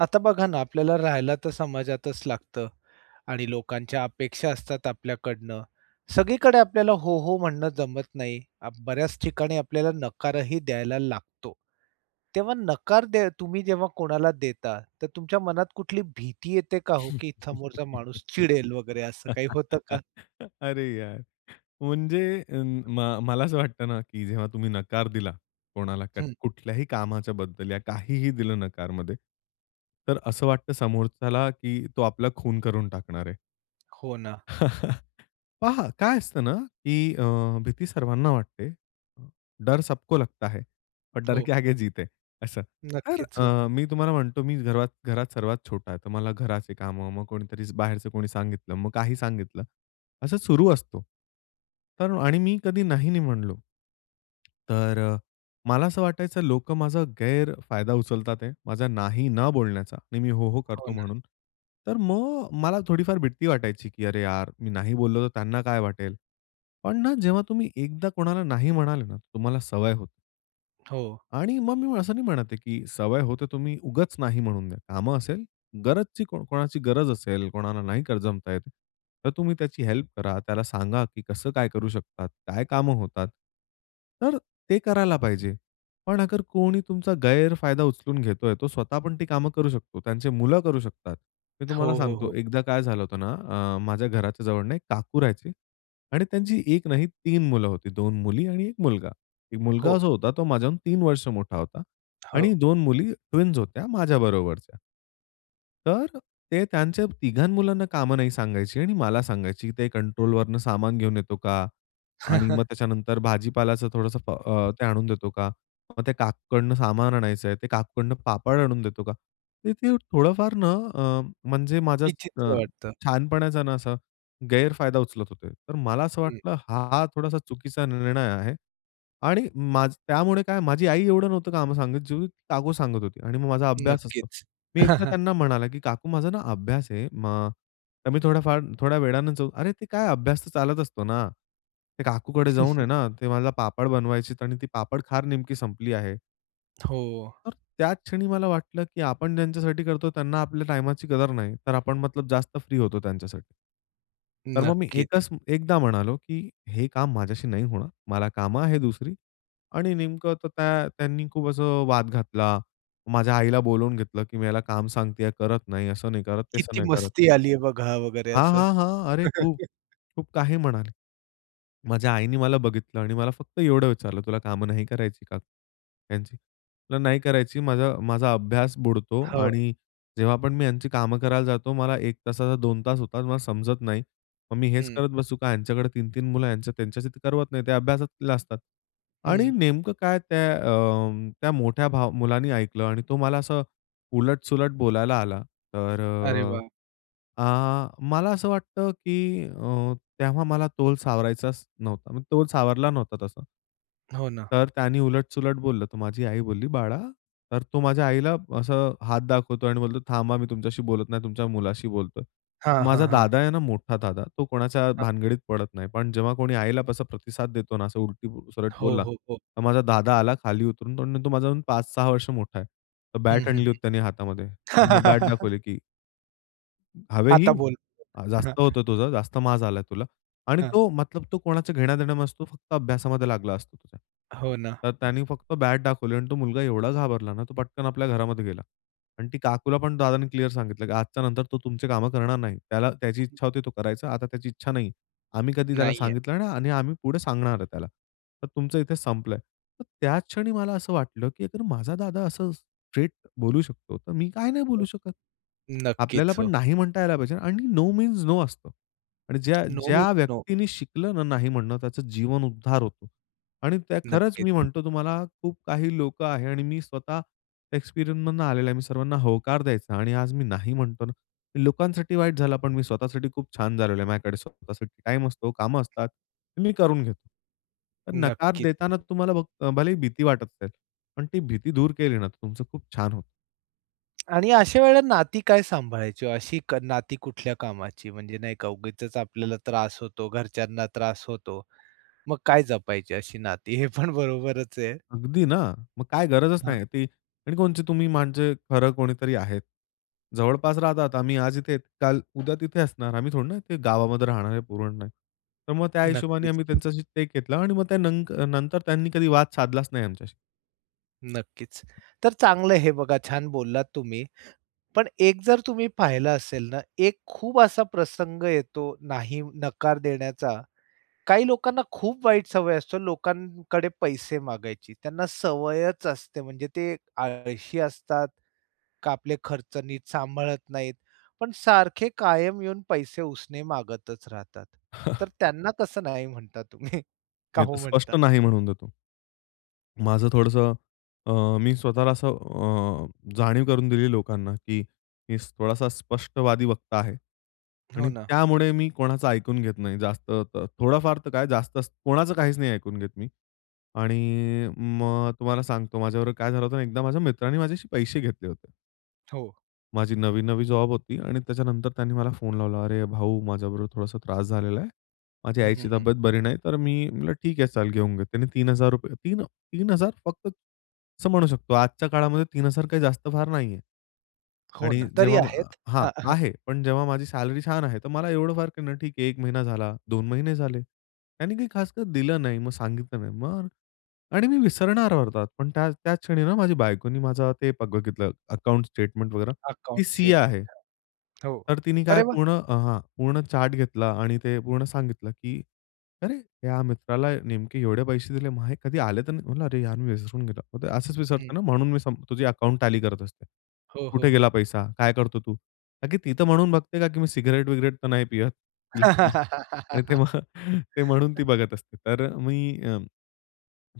आता बघा ना आपल्याला राहायला तर समाजातच लागतं आणि लोकांच्या अपेक्षा असतात आपल्याकडनं. सगळीकडे आपल्याला हो, हो म्हणणं जमत नाही. बऱ्याच ठिकाणी आपल्याला नकारही द्यायला लागतो. तेव्हा नकार दे तुम्ही जेव्हा कोणाला देता. तर तुमच्या मनात कुठली भीती येते का हो, की समोरचा माणूस चिडेल वगैरे असं काही होतं का? अरे यार! म्हणजे अं, म मला असं वाटतं ना, की जेव्हा तुम्ही नकार दिला कोणाला. क हं. कुठल्याही कामाच्याबद्दल, या काहीही दिलं नकारमध्ये. तर असं वाटतं समोरच्याला, की तो आपला खून करून टाकणार आहे. हो ना. पहा काय असतं ना, की अ, भीती सर्वांना वाटते, डर सबको लगता है और डर हो. के आगे जीत है असं. तर नक्कीच हो. अ, मी तुम्हाला म्हणतो, मी घरात घरात सर्वात छोटा आहे. तर मला घराचे कामं, मग कोणीतरी बाहेरचं कोणी सांगितलं. मग काही सांगितलं. असं सुरु असतो. तर आणि मी कधी नाही, नाही म्हणलो. तर मला असं वाटायचं लोकं माझा गैरफायदा उचलत आहेत, माझा नाही न बोलण्याचा आणि मी हो, हो हो करतो ना. म्हणून. तर मग मला थोडीफार भीती वाटायची, की "अरे यार! मी नाही बोललो तर त्यांना काय वाटेल?" पण ना जेव्हा तुम्ही एकदा कोणाला नाही म्हणाले ना, तर तुम्हाला सवय होते. हो. आणि मग मी असं नाही म्हणत आहे की सवय हो तर तुम्ही उगाच नाही म्हणून द्या. कामं असेल, गरजची कोणाची गरज असेल, कोणाला नाही कर जमतं आहेत, तर तुम्ही त्याची हेल्प करा, त्याला सांगा, की कसं काय करू शकतात, काय कामं होतात. तर अ, ते करायला पाहिजे. पण अगर कोणी तुमचा गैरफायदा उचलून घेतोय, तो स्वतः पण ती कामं करू शकतो, त्यांची मुलं करू शकतात. मी हो, तुम्हाला हो, हो. सांगतो, एकदा काय झालं होतं ना, आह माझ्या घराच्या जवळून एक काकू राहायचे. आणि त्यांची 1 नाही, 3 मुलं होती. 2 मुली आणि 1 मुलगा. एक मुलगा हो. जो होता तो माझ्याहून 3 वर्ष मोठा होता. हो. आणि 2 मुली ट्विन्स होत्या माझ्याबरोबरच्या. तर अ, ते त्यांच्या तिघां मुलांना कामं नाही सांगायची आणि मला सांगायची, की "ते कंट्रोल वरनं सामान घेऊन येतो का? आणि मग त्याच्यानंतर "भाजीपालाचं थोडंसं अ, ते आणून देतो का?" मग "ते काकूकडनं सामान आणायचं आहे, ते काकूकडनं पापड आणून देतो का?"" ते ते थोडंफार ना, अ, म्हणजे माझा अ, विचित्र वाटतं. छानपणाचा ना, असा गैरफायदा उचलत होते. तर मला असं हं. वाटलं, हा थोडासा चुकीचा निर्णय आहे. आणि माझं त्यामुळे काय माझी आई एवढं नव्हतं काम सांगत, जेवढी काकू सांगत होती. आणि मग माझा अभ्यास असतो. नक्कीच. मी एकदा त्यांना म्हणाला, की "काकू माझा ना, अभ्यास आहे, मा तर मी थोड्याफार थोड्या वेळान" "अरे! ते काय अभ्यास तर चालत असतो ना. ते काकूकडे जाऊन आहे ना, ते माझा पापड बनवायची आणि ती पापड खार नेमकी संपली आहे" हो. तर त्याच क्षणी मला वाटलं की आपण ज्यांच्यासाठी करतो, त्यांना आपल्या टाईमाची कदर नाही, तर आपण मतलब जास्त फ्री होतो त्यांच्यासाठी. तर मग मी नक्कीच. एकच एकदा म्हणालो, की "हे काम माझ्याशी नाही होणार, मला कामं आहेत दुसरी." आणि नेमकं तर काय त्यांनी खूप असं वाद घातला. माझ्या आईला बोलावून घेतले, की "मी ह्याला काम सांगतेय, करत नाही, असं नाही करत, तसं किती नाही करत." मस्ती आलीये बघा वगैरे, हां, असं. हां, हां. अरे खूप. खूप काही म्हणाली. माझ्या आईने मला बघितलं आणि मला फक्त एवढं विचारलं, "तुला कामं नाही करायची का ह्यांची?" म्हंटलं, "नाही करायची. माझा माझा अभ्यास बुडतो हो. आणि जेव्हा पण मी ह्यांची कामं करायला जातो, मला 1 तासाचा 2 तास होतात, मला समजत नाही, मग मी हेच हं. करत बसू का? यांच्याकडे 3-3 मुलं, त्यांच्याशी तर करवत नाही, ते अभ्यासात असतात." हं. आणि नेमकं काय, त्या अं, त्या मोठ्या भाव मुलाने ऐकलं आणि तो मला असं उलट-सुलट बोलायला आला. तर अरे अ, वाह! आह, मला असं वाटतं, की अ, तेव्हा मला तोल सावरायचाच नव्हता. मी तोल सावरला नव्हता तसा. हो ना. तर त्यांनी उलट-सुलट बोललं. तर माझी आई बोलली, "बाळा." तर तो माझ्या आईला असं हात दाखवतो आणि बोलतो, "थांबा, मी तुमच्याशी बोलत नाही, तुमच्या मुलाशी बोलतोय." हां, हां, माझा हां. दादा आहे ना, मोठा दादा, तो कोणाच्या हां. भानगडीत पडत नाही, पण जेव्हा कोणी आईला तसा प्रतिसाद देतो ना, असं उलट-सुलट हो, बोलला, हो, हो. तर माझा दादा आला खाली उतरून, तो न तो माझ्याहून 5-6 वर्ष मोठा आहे. तर हं, बॅट हं, आणली होती त्यांनी हातामध्ये, हं. मग बॅट दाखवली की हवे ही, आता बोल? अ, हां. जास्त होतं तुझं, जास्त माज आलाय तुला आणि हां. तो मतलब तो कोणाचं घेण्या-देण्या नसतो फक्त अभ्यासामध्ये लागला असतो तो त्याच्या. हो ना. तर त्याने फक्त बॅट दाखवली आणि तो मुलगा एवढा घाबरला ना तो पटकन आपल्या घरामध्ये गेला आणि ती काकूला पण दादांनी क्लिअर सांगितलं, की आजच्या नंतर तो तुमची कामं करणार नाही. त्याला त्याची इच्छा होती तो करायचा आता त्याची इच्छा नाही. आम्ही कधी त्याला नाही आहे. सांगितलं नाही आणि आम्ही पुढे सांगणार आहे त्याला. तर तुमचं इथे संपलंय. तर त्या क्षणी मला असं वाटलं, की अगर माझा दादा असं स्ट्रेट बोलू शकतो, तर मी काय नाही हो. बोलू शकत. नक्कीच आपल्याला पण हो. नाही म्हणता यायला पाहिजे आणि नो मीन्स नो असतं आणि ज्या नो ज्या मीन्स नो. व्यक्तींनी शिकलं ना नाही म्हणणं त्याचं जीवन उद्धार होतो आणि त्या खरंच मी नक्कीच. म्हणतो तुम्हाला खूप काही लोकं आहे आणि मी स्वतः एक्सपिरियन्सनं आलेलो आहे. मी सर्वांना होकार द्यायचा आणि आज मी नाही म्हणतो ना, मी लोकांसाठी वाईट झालं पण मी स्वतःसाठी खूप छान झालेलो आहे. माझ्याकडे स्वतःसाठी टाईम असतो, कामं असतात मी करून घेतो. तर नकार नक्कीच. देताना तुम्हाला भ भले ही भीती वाटत असेल, पण ती भीती दूर केली ना, तर तुमचं खूप छान होतं. आणि अशा वेळेला नाती काय सांभाळायची, अशी क नाती कुठल्या कामाची म्हणजे नाही का उगीचच आपल्याला त्रास होतो, घरच्यांना त्रास होतो. मग काय जपायची अशी नाती हे पण बरोबरच आहे. अगदी ना? मग काय गरजच हां. नाही ती आणि कोणची तुम्ही माझे खरं कोणीतरी आहेत. जवळपास राहतात आम्ही आज इथे, काल उद्या तिथे असणार. आम्ही थोडं ना ते गावामध्ये राहणारे पुरण नय तर मग त्या हिशोबाने नक्कीच. आम्ही त्यांच्याशी ते घेतलं आणि मग त्या नंक नंतर त्यांनी कधी वाद साधलाच नाही आमच्याशी. नक्कीच. तर चांगलं हे बघा छान बोललात तुम्ही, पण एक जर तुम्ही पाहिलं असेल ना, एक खूप असा प्रसंग येतो नाही नकार देण्याचा. काही लोकांना खूप वाईट सवय असते लोकांकडे पैसे मागायची. त्यांना सवयच असते. म्हणजे ते आळशी असतात, का आपले खर्च नीट सांभाळत नाहीत पण सारखे कायम येऊन पैसे उसने मागतच राहतात. तर त्यांना कसं नाही म्हणता तुम्ही? का मी तर हो म्हणता? स्पष्ट नाही म्हणून देतो. माझं थोडंसं अ, मी स्वतःला असं अ, जाणीव करून दिली लोकांना, की मी थोडासा स्पष्टवादी वक्ता आहे. हो आणि ना. त्यामुळे मी कोणाचं ऐकून घेत नाही जास्त. त थोडाफार तर काय जास्तच कोणाचं काहीच नाही ऐकून घेत मी. आणि मग तुम्हाला सांगतो, माझ्याबरोबर काय झालं होतं, एकदा माझ्या मित्राने माझ्याशी पैसे घेतले होते. हो. माझी नवी-नवी जॉब होती आणि त्याच्यानंतर त्यांनी मला फोन लावला, "अरे भाऊ! माझ्याबरोबर थोडासा त्रास झालेला आहे. माझी हं, हं, आईची हं. तब्येत बरी नाही." तर मी म्हटलं ठीक आहे चाल घेऊन घे. त्याने 3000 3 अ, 3000 फक्त, असं म्हणू शकतो. आजच्या काळामध्ये 3000 काही जास्त फार नाहीये. हो आणि ना. तरी जेव्हा. मा आहेत. हां, हां. आहे. पण जेव्हा माझी सॅलरी छान आहे तर मला एवढं फार क नाही ठीक आहे. 1 महिना झाला, 2 महिने झाले. त्यांनी काही खासकर दिलं नाही. मग सांगितलं नाही. मग आणि मी विसरणार होतो पण त्या त्याच क्षणी ना माझ्या बायकोने माझं ते ब बघितलं अकाउंट स्टेटमेंट वगैरे, ती अकाउंट सीए स्टेटमेंट आहे. हां. हो. तर तिने अरे काय वा! पूर्ण अ हां पूर्ण चार्ट घेतला आणि ते पूर्ण सांगितलं की, "अरे! या मित्राला नेमके एवढे पैसे दिले, मग हे कधी आले तर नाही." म्हटलं, "अरे यार मी विसरून गेलो. असंच हं. विसरतो ना म्हणून मी संप तुझी अकाउंट टॅली करत असते. हो, हो, कुठे हो. गेला पैसा? काय करतो तू?" ताकी ती तर म्हणून बघते का, की मी सिगारेट-बिगरेट तर नाही पियत. [unintelligible] आणि ते मग ते म्हणून ती बघत असते. तर मी अ,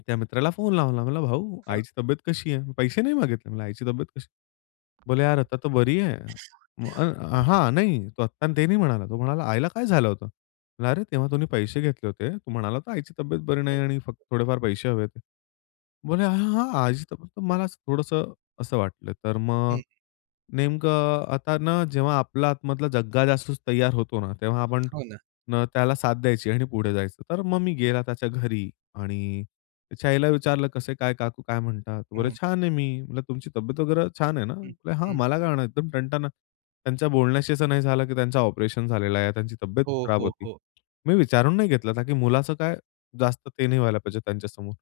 त्या मित्राला फोन लावला, म्हणाला, "भाऊ हां. आईची तब्येत कशी आहे? पैसे नाही मागितले. आईची तब्येत कशी आहे? बोले यार, "आता तर बरी आहे." मग हां, नाही तो आत्ता ते नाही म्हणाला. तो म्हणाला, "आईला काय झालं होतं?" अरे! तेव्हा तुम्ही पैसे घेतले होते. तू म्हणाला तर आईची तब्येत बरी हं. नाही आणि फक्त थोडेफार पैसे हवे आहेत. बोले, हां, हां, हां. आईची तब्येत," तर मला थोडंसं असं वाटलं, तर मग हं. नेमकं आता ना जेव्हा आपला आतमधला जग्गा जासूस तैयार होतो ना, तेव्हा आपण हो ना. त्याला साथ द्यायची आणि पुढे जायचं. तर मग मी गेला त्याच्या घरी आणि त्याच्या आईला विचारलं, कसं काय काकू काय म्हणतात? बोले हं. "छान आहे मी." म्हणलं तुमची तब्येत वगैरे छान आहे ना? हं, हा हं मला काय होणार आहे एकदम टणटण. त्यांच्या बोलण्याशी असं नाही झालं, की त्यांचं ऑपरेशन झालेलं आहे, त्यांची तब्येत हो, खराब हो, होती. हो. मी विचारून नाही घेतलं का, की मुलाचं काय जास्त ते नाही व्हायला पाहिजे त्यांच्यासमोर.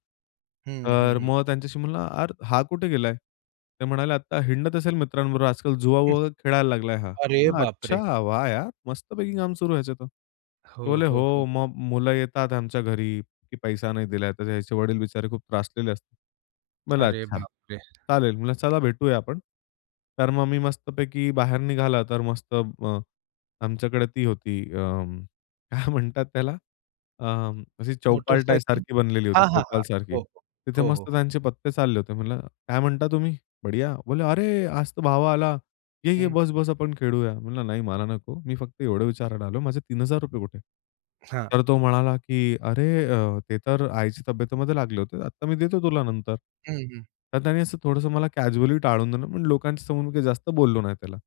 हं. हं, तर हं. मग त्यांच्याशी म्हणला, "अर हा कुठे गेलाय?" ते म्हणाले, "आता हिंडत असेल मित्रांबरोबर आजकाल हं. जुवाबुवा खेळायला लागलाय हा." अरे बापरे! अच्छा! वाह यार मस्त पैकी काम सुरू ह्याचा तर. ते हो, बोलले, हो, हो. "हो मग मुलं येतात आमच्या घरी, की पैसा नाही दिला." तर याचे वडील बिचारे खूप त्रासलेले असतात. मला अरे अच्छा बाप रे! चालेल म्हणलं चला भेटूया आपण. तर मग मी मस्तपैकी बाहेर निघाला तर मस्त अ, आमच्याकडे ती होती अं, काय म्हणतात त्याला अं, अशी चौपालटाय मोटरसायकल? सारखी बनलेली होती हां, हां, चौपाल हां. सारखी. हो, हो. तिथे हो, हो, मस्त हो. त्यांचे पत्ते चालले होते. म्हणलं, काय म्हणता तुम्ही बढिया? बोलले, "अरे आज तर भावा आला. ये-ये, हं. बस-बस आपण खेळूया." म्हणलं, नाही मला नको. मी फक्त एवढं विचारायला आलो. माझे 3000 कुठे? हां. तर तो म्हणाला, की "अरे अ, ते तर आईच्या तब्येतीमध्ये लागले होते. आता मी देतो तुला नंतर." हं. हं. तर त्यांनी असं थोडंसं मला कॅज्युअली टाळून दिलं पण लोकांच्या समोर मी काही जास्त बोललो नाही त्याला.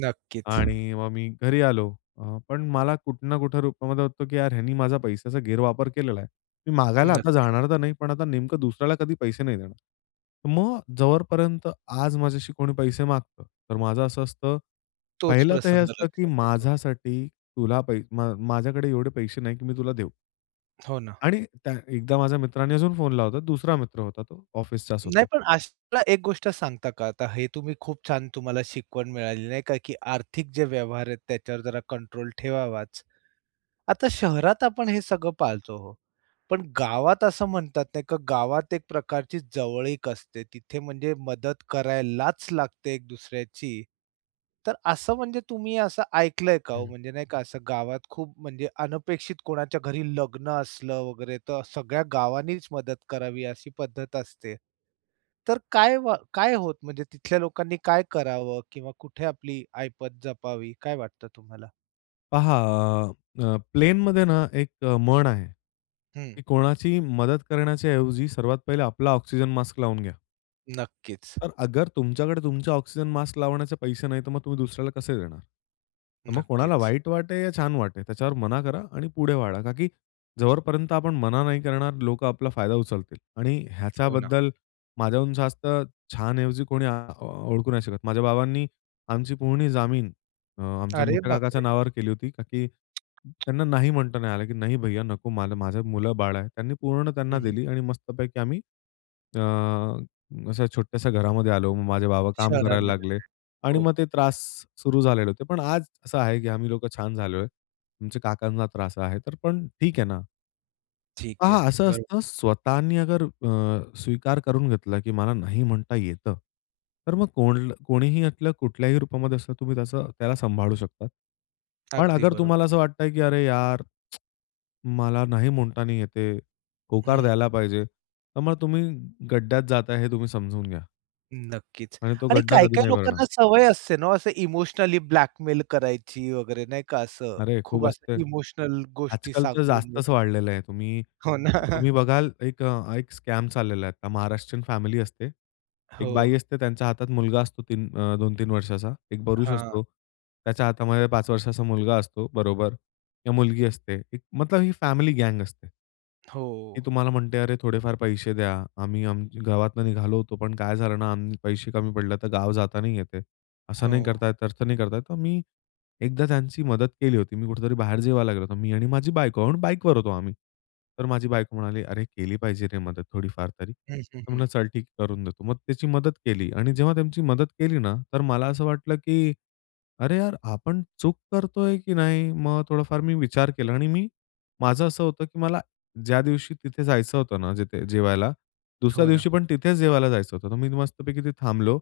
नक्कीच. आणि मग मी घरी आलो अ, पण मला कुठं ना कुठं रूपामध्ये होतो की यार ह्यानी माझा पैशाचा गैरवापर केलेला आहे. मी मागायला आता नक्कीच. जाणार तर नाही पण आता नेमकं दुसऱ्याला कधी पैसे नाही देणार. मग जोपर्यंत आज माझ्याशी कोणी पैसे मागतं, तर माझं असं असतं, तोच पहिलं तर हे प्रसंग असतं की लक्षात येतो. माझ्यासाठी तुला पै म माझ्याकडे एवढे पैसे नाही की मी तुला देऊ. हो ना. आणि त्या एकदा माझ्या मित्राने अजून फोन लावला होता. दुसरा मित्र होता तो ऑफिसचाच नाही, होता. पण अशाला एक गोष्ट सांगता का आता हे तुम्ही खूप छान तुम्हाला शिकवण मिळाली नाही का, की आर्थिक जे व्यवहार आहेत त्याच्यावर जरा कंट्रोल ठेवावाच. आता शहरात आपण हे सगळं पाळतो हो, पण गावात असं म्हणतात नाही का, गावात एक प्रकारची जवळीक असते, तिथे म्हणजे मदत करायलाच लागते एक दुसऱ्याची, तर असं म्हणजे तुम्ही असं ऐकलंय का हो? हं. म्हणजे नाही का असं गावात खूप म्हणजे अनपेक्षित कोणाच्या घरी लग्न असलं वगैरे, तर सगळ्या गावांनीच मदत करावी अशी पद्धत असते. तर काय वा काय होतं म्हणजे तिथल्या लोकांनी काय करावं? किंवा कुठे आपली आयपत जपावी, काय वाटतं तुम्हाला? पहा अ, अ, प्लेनमध्ये ना, एक अ, म्हण आहे. हं. की कोणाची मदत करण्याच्या ऐवजी सर्वात पहिले आपला ऑक्सिजन मास्क लावून घ्या. नक्कीच. तर अगर तुमच्याकडे तुमच्या ऑक्सिजन मास्क लावण्याचे पैसे नाही, तर मग तुम्ही दुसऱ्याला कसे देणार? तर मग कोणाला नक्कीच. वाईट वाटे या छान वाटे त्याच्यावर मना करा आणि पुढे वाढा. का की जोपर्यंत आपण मना नाही करणार लोकं आपला फायदा उचलतील आणि हो ना. ह्याच्याबद्दल माझ्याहून जास्त छान ऐवजी कोणी अ, ओळखू नाही शकत. माझ्या बाबांनी आमची पूर्ण जमीन अ, आमच्या अरे मोठ्या काकाच्या बापरे! नावावर केली होती कारण की त्यांना नाही, म्हणता नाही आलं, की "नाही भैय्या, नको माझं माझं मुलं-बाळ आहे." त्यांनी पूर्ण त्यांना हं, हं. दिली आणि मस्तपैकी आम्ही, अ, अशा छोट्याश्या घरामध्ये आलो. मग माझे बाबा काम करायला शहरामध्ये लागले आणि [unintelligible] हो. मग ते त्रास सुरु झालेले होते. पण आज असं आहे की आम्ही लोकं छान झालोय. आमच्या काकांना त्रास आहे, तर पण ठीक आहे ना. ठीक हां, आहे. हां, असं बरो असतं. स्वतःनी अगर अ, स्वीकार करून घेतला की मला नाही म्हणता येतं, तर मग कोण कोणीही यातलं कुठल्याही रूपामध्ये असतं तुम्ही त्याच त्याला सांभाळू शकता. पण अगदी अगर बरो तुम्हाला असं वाटतंय की "अरे यार! मला नाही म्हणता नाही येत आहे, होकार हं. द्यायला पाहिजे." तर मग तुम्ही गड्ड्यात जाताय हे तुम्ही समजून घ्या. नक्कीच. आणि तो आणि गड्डा कधी काही-काही नाही भरणार. लोकांना सवय असते ना, असं इमोशनली ब्लॅकमेल करायची वगैरे नाही का असं. अरे! खूप खूप असते, असं इमोशनल गोष्टी आजकाल तर सांगून जास्तच वगैरे. वाढलेलं आहे. तुम्ही हो ना. तुम्ही बघाल एक अ, एक स्कॅम चाललेला आहे. तर महाराष्ट्रीयन फॅमिली असते, एक हो. बाई असते त्यांच्या हातात मुलगा असतो 3 अ, 2-3 वर्षाचा. एक पुरुष हां. असतो, त्याच्या हातामध्ये 5 वर्षाचा मुलगा असतो, बरोबर. किंवा मुलगी असते मतलब ही फॅमिली गँग असते. हो. ती तुम्हाला म्हणते, "अरे, थोडेफार पैसे द्या, आम्ही आम गावातनं निघालो होतो, पण काय झालं ना, आम्ही पैसे कमी पडले, तर गाव जात नाही येत आहे, असं नाही हो. करता येत, तस नाही करता येत." तर मी एकदा त्यांची मदत केली होती, मी कुठेतरी बाहेर जेवायला लागलो होतो मी आणि माझी बायको आणि बाईकवर होतो आम्ही. तर माझी बायको म्हणाली, "अरे! केली पाहिजे रे मदत, थोडीफार तरी." हं, हं, तर हं. म्हटलं, "चल ठीक, करून देतो." मग त्याची मदत केली आणि जेव्हा त्यांची मदत केली ना, तर मला असं वाटलं की "अरे यार! आपण चूक करतोय की नाही?" मग थोडंफार मी विचार केला आणि मी माझं असं होतं की मला ज्या दिवशी तिथे जायचं होतं ना, जिथे जेवायला, दुसऱ्या हो ना. दिवशी पण तिथेच जेवायला जायचं होतं, तर मी मस्तपैकी तिथे थांबलो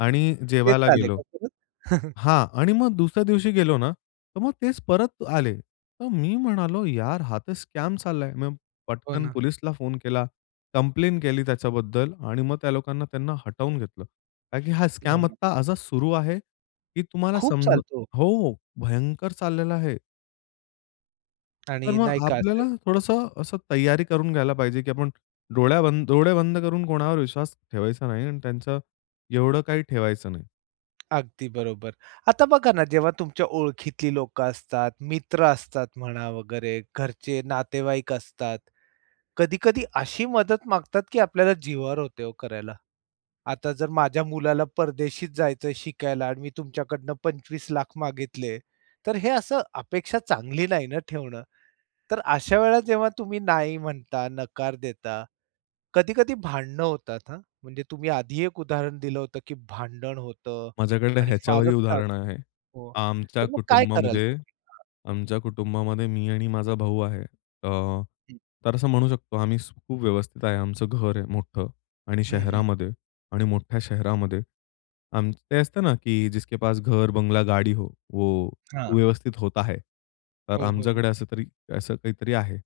आणि तेच जेवायला आले गेलो का परत? हां आणि मग दुसऱ्या दिवशी गेलो ना, तर मग तेच परत आले. तर मी म्हणालो, "यार, हा तर स्कॅम चाललाय." मग हो पटकन ना. पोलीसला फोन केला, कंप्लेन केली त्याच्याबद्दल आणि मग त्या लोकांना त्यांना हटवून घेतलं. का की हा हो स्कॅम ना. आत्ता आज सुरु आहे, की तुम्हाला खूप समजून चालतो. हो, भयंकर चाललेला आहे. तर आणि नाही मग का असं आपल्याला थोडंसं असं तैयारी करून घ्यायला पाहिजे की आपण डोळ्या बंद डोळे बंद करून कोणावर विश्वास ठेवायचा नाही आणि त्यांचं एवढं काही ठेवायचं नाही. अगदी बरोबर. आता बघा ना जेव्हा तुमच्या ओळखीतली लोकं असतात, मित्र असतात म्हणा वगैरे घरचे, नातेवाईक असतात, कधी-कधी अशी मदत मागतात की आपल्याला जिवावर होते हो करायला. आता जर माझ्या मुलाला परदेशी जायचं शिकायला आणि मी तुमच्याकडनं 25,00,000 मागितले, तर हे असं अपेक्षा चांगली नाही ना ठेवणं. तर अशा वेळेला जेव्हा तुम्ही नाही म्हणता, नकार देता, कधी-कधी भांडणं होतात हां, म्हणजे तुम्ही आधी एक उदाहरण दिलं होतं की भांडण होतं माझ्याकडे आणि ह्याच्यावरही फारच फार उदाहरण आहे. हो. आमच्या तर मग काय कराल कुटुंबामध्ये तुम्ही? हां. आमच्या कुटुंबामध्ये मी आणि माझा भाऊ आहे. त हं. तर असं म्हणू शकतो आम्ही स खूप व्यवस्थित आहे. आमचं घर आहे मोठं आणि हं, हं. शहरामध्ये आणि मोठ्या शहरामध्ये अन ते असतं ना की जिसके पास घर, बंगला, गाडी हो, वो हां. व्यवस्थित होता है तर हो, हो, हो. आमच्याकडे असं तरी असं काहीतरी आहे.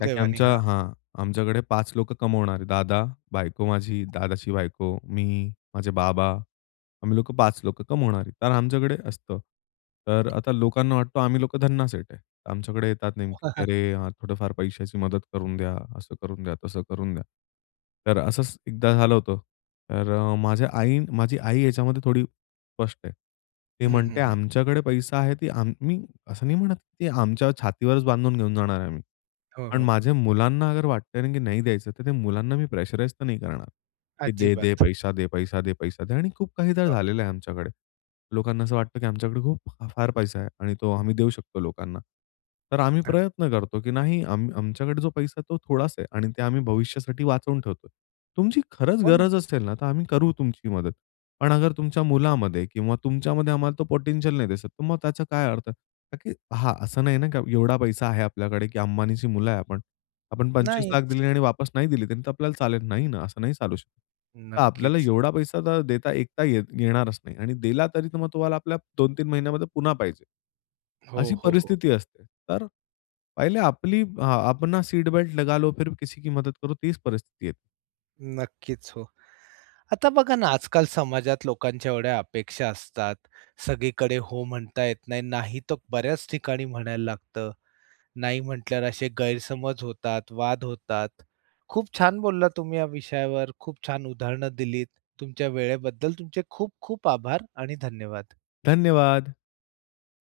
काकी आमच्या हां. हां, आमच्याकडे 5 लोकं कमावणारे. दादा, बायको माझी, दादाची बायको, मी, माझे बाबा. आम्ही लोकं 5 लोकं कमावणारी कारण आमच्याकडे असतं. तर आता लोकांना वाटतं आम्ही लोकं धन्ना सेठ आहे. आमच्याकडे येतात नेमके की "अरे यार! थोडंफार पैशाची मदत करून द्या, असं करून द्या, तसं करून द्या." तर असंच एकदा झालं होतं, तर अ, माझ्या आई माझी आई याच्यामध्ये थोडी स्पष्ट आहे. ती हं, हं, म्हणते हं. आमच्याकडे पैसा आहे ती आम्ही असं नाही म्हणत ती आमच्या छातीवरच बांधून घेऊन जाणार आहे आम्ही, हो, पण हो. माझ्या मुलांना अगर वाटतंय ना की नाही द्यायचं, तर त्या मुलांना मी प्रेशराइज तर नाही करणार की दे, दे. अजिबात. पैसा दे, पैसा दे, पैसा दे. आणि खूप काहीदा हो. झालेलं आहे आमच्याकडे. लोकांना असं वाटतं की आमच्याकडे खूप, फार पैसा आहे आणि तो आम्ही देऊ शकतो लोकांना. तर आम्ही अग प्रयत्न करतो की नाही आम आमच्याकडे जो पैसा आहे तो थोडाच आहे आणि ते आम्ही भविष्यासाठी वाचवून ठेवतोय. तुमची खरंच हो ना. गरज असेल ना तर आम्ही करू तुमची मदत, पण अगर तुमच्या मुलामध्ये किंवा तुमच्यामध्ये आम्हाला तो पोटेंशियल नाही दिसत, तर मग त्याचा काय अर्थ आहे? ताकी हां. असं नाही ना की एवढा पैसा आहे आपल्याकडे की अंबानीची मुलं आहे आपण. आपण 25,00,000 नाहीच. दिले आणि वापस नाही दिली त्यांनी तर आपल्याला चालेल? नाही ना, असं नाही चालू शकत. तर आपल्याला नक्कीच. एवढा पैसा तर देता येता येत येणारच नाही आणि दिला तरी तर मग तुम्हाला आपल्या 2-3 महिन्यामध्ये पुन्हा पाहिजे. हो, अशी हो, हो. परिस्थिती असते. तर पहिले आपली अ, अपना सीट बेल्ट लगालो, फिर किसी की मदत करो. तीच परिस्थिती येते. नक्कीच हो. आता बघा ना आजकाल समाजात लोकांच्या एवढ्या अपेक्षा असतात. सगळीकडे हो म्हणता येत नाही. नाही तर बऱ्याच ठिकाणी म्हणायला लागतं. नाही म्हटल्यावर असे गैरसमज होतात, वाद होतात. खूप छान बोललात तुम्ही या विषयावर. खूप छान उदाहरणं दिलीत. तुमच्या वेळेबद्दल तुमचे खूप खूप आभार आणि धन्यवाद. धन्यवाद!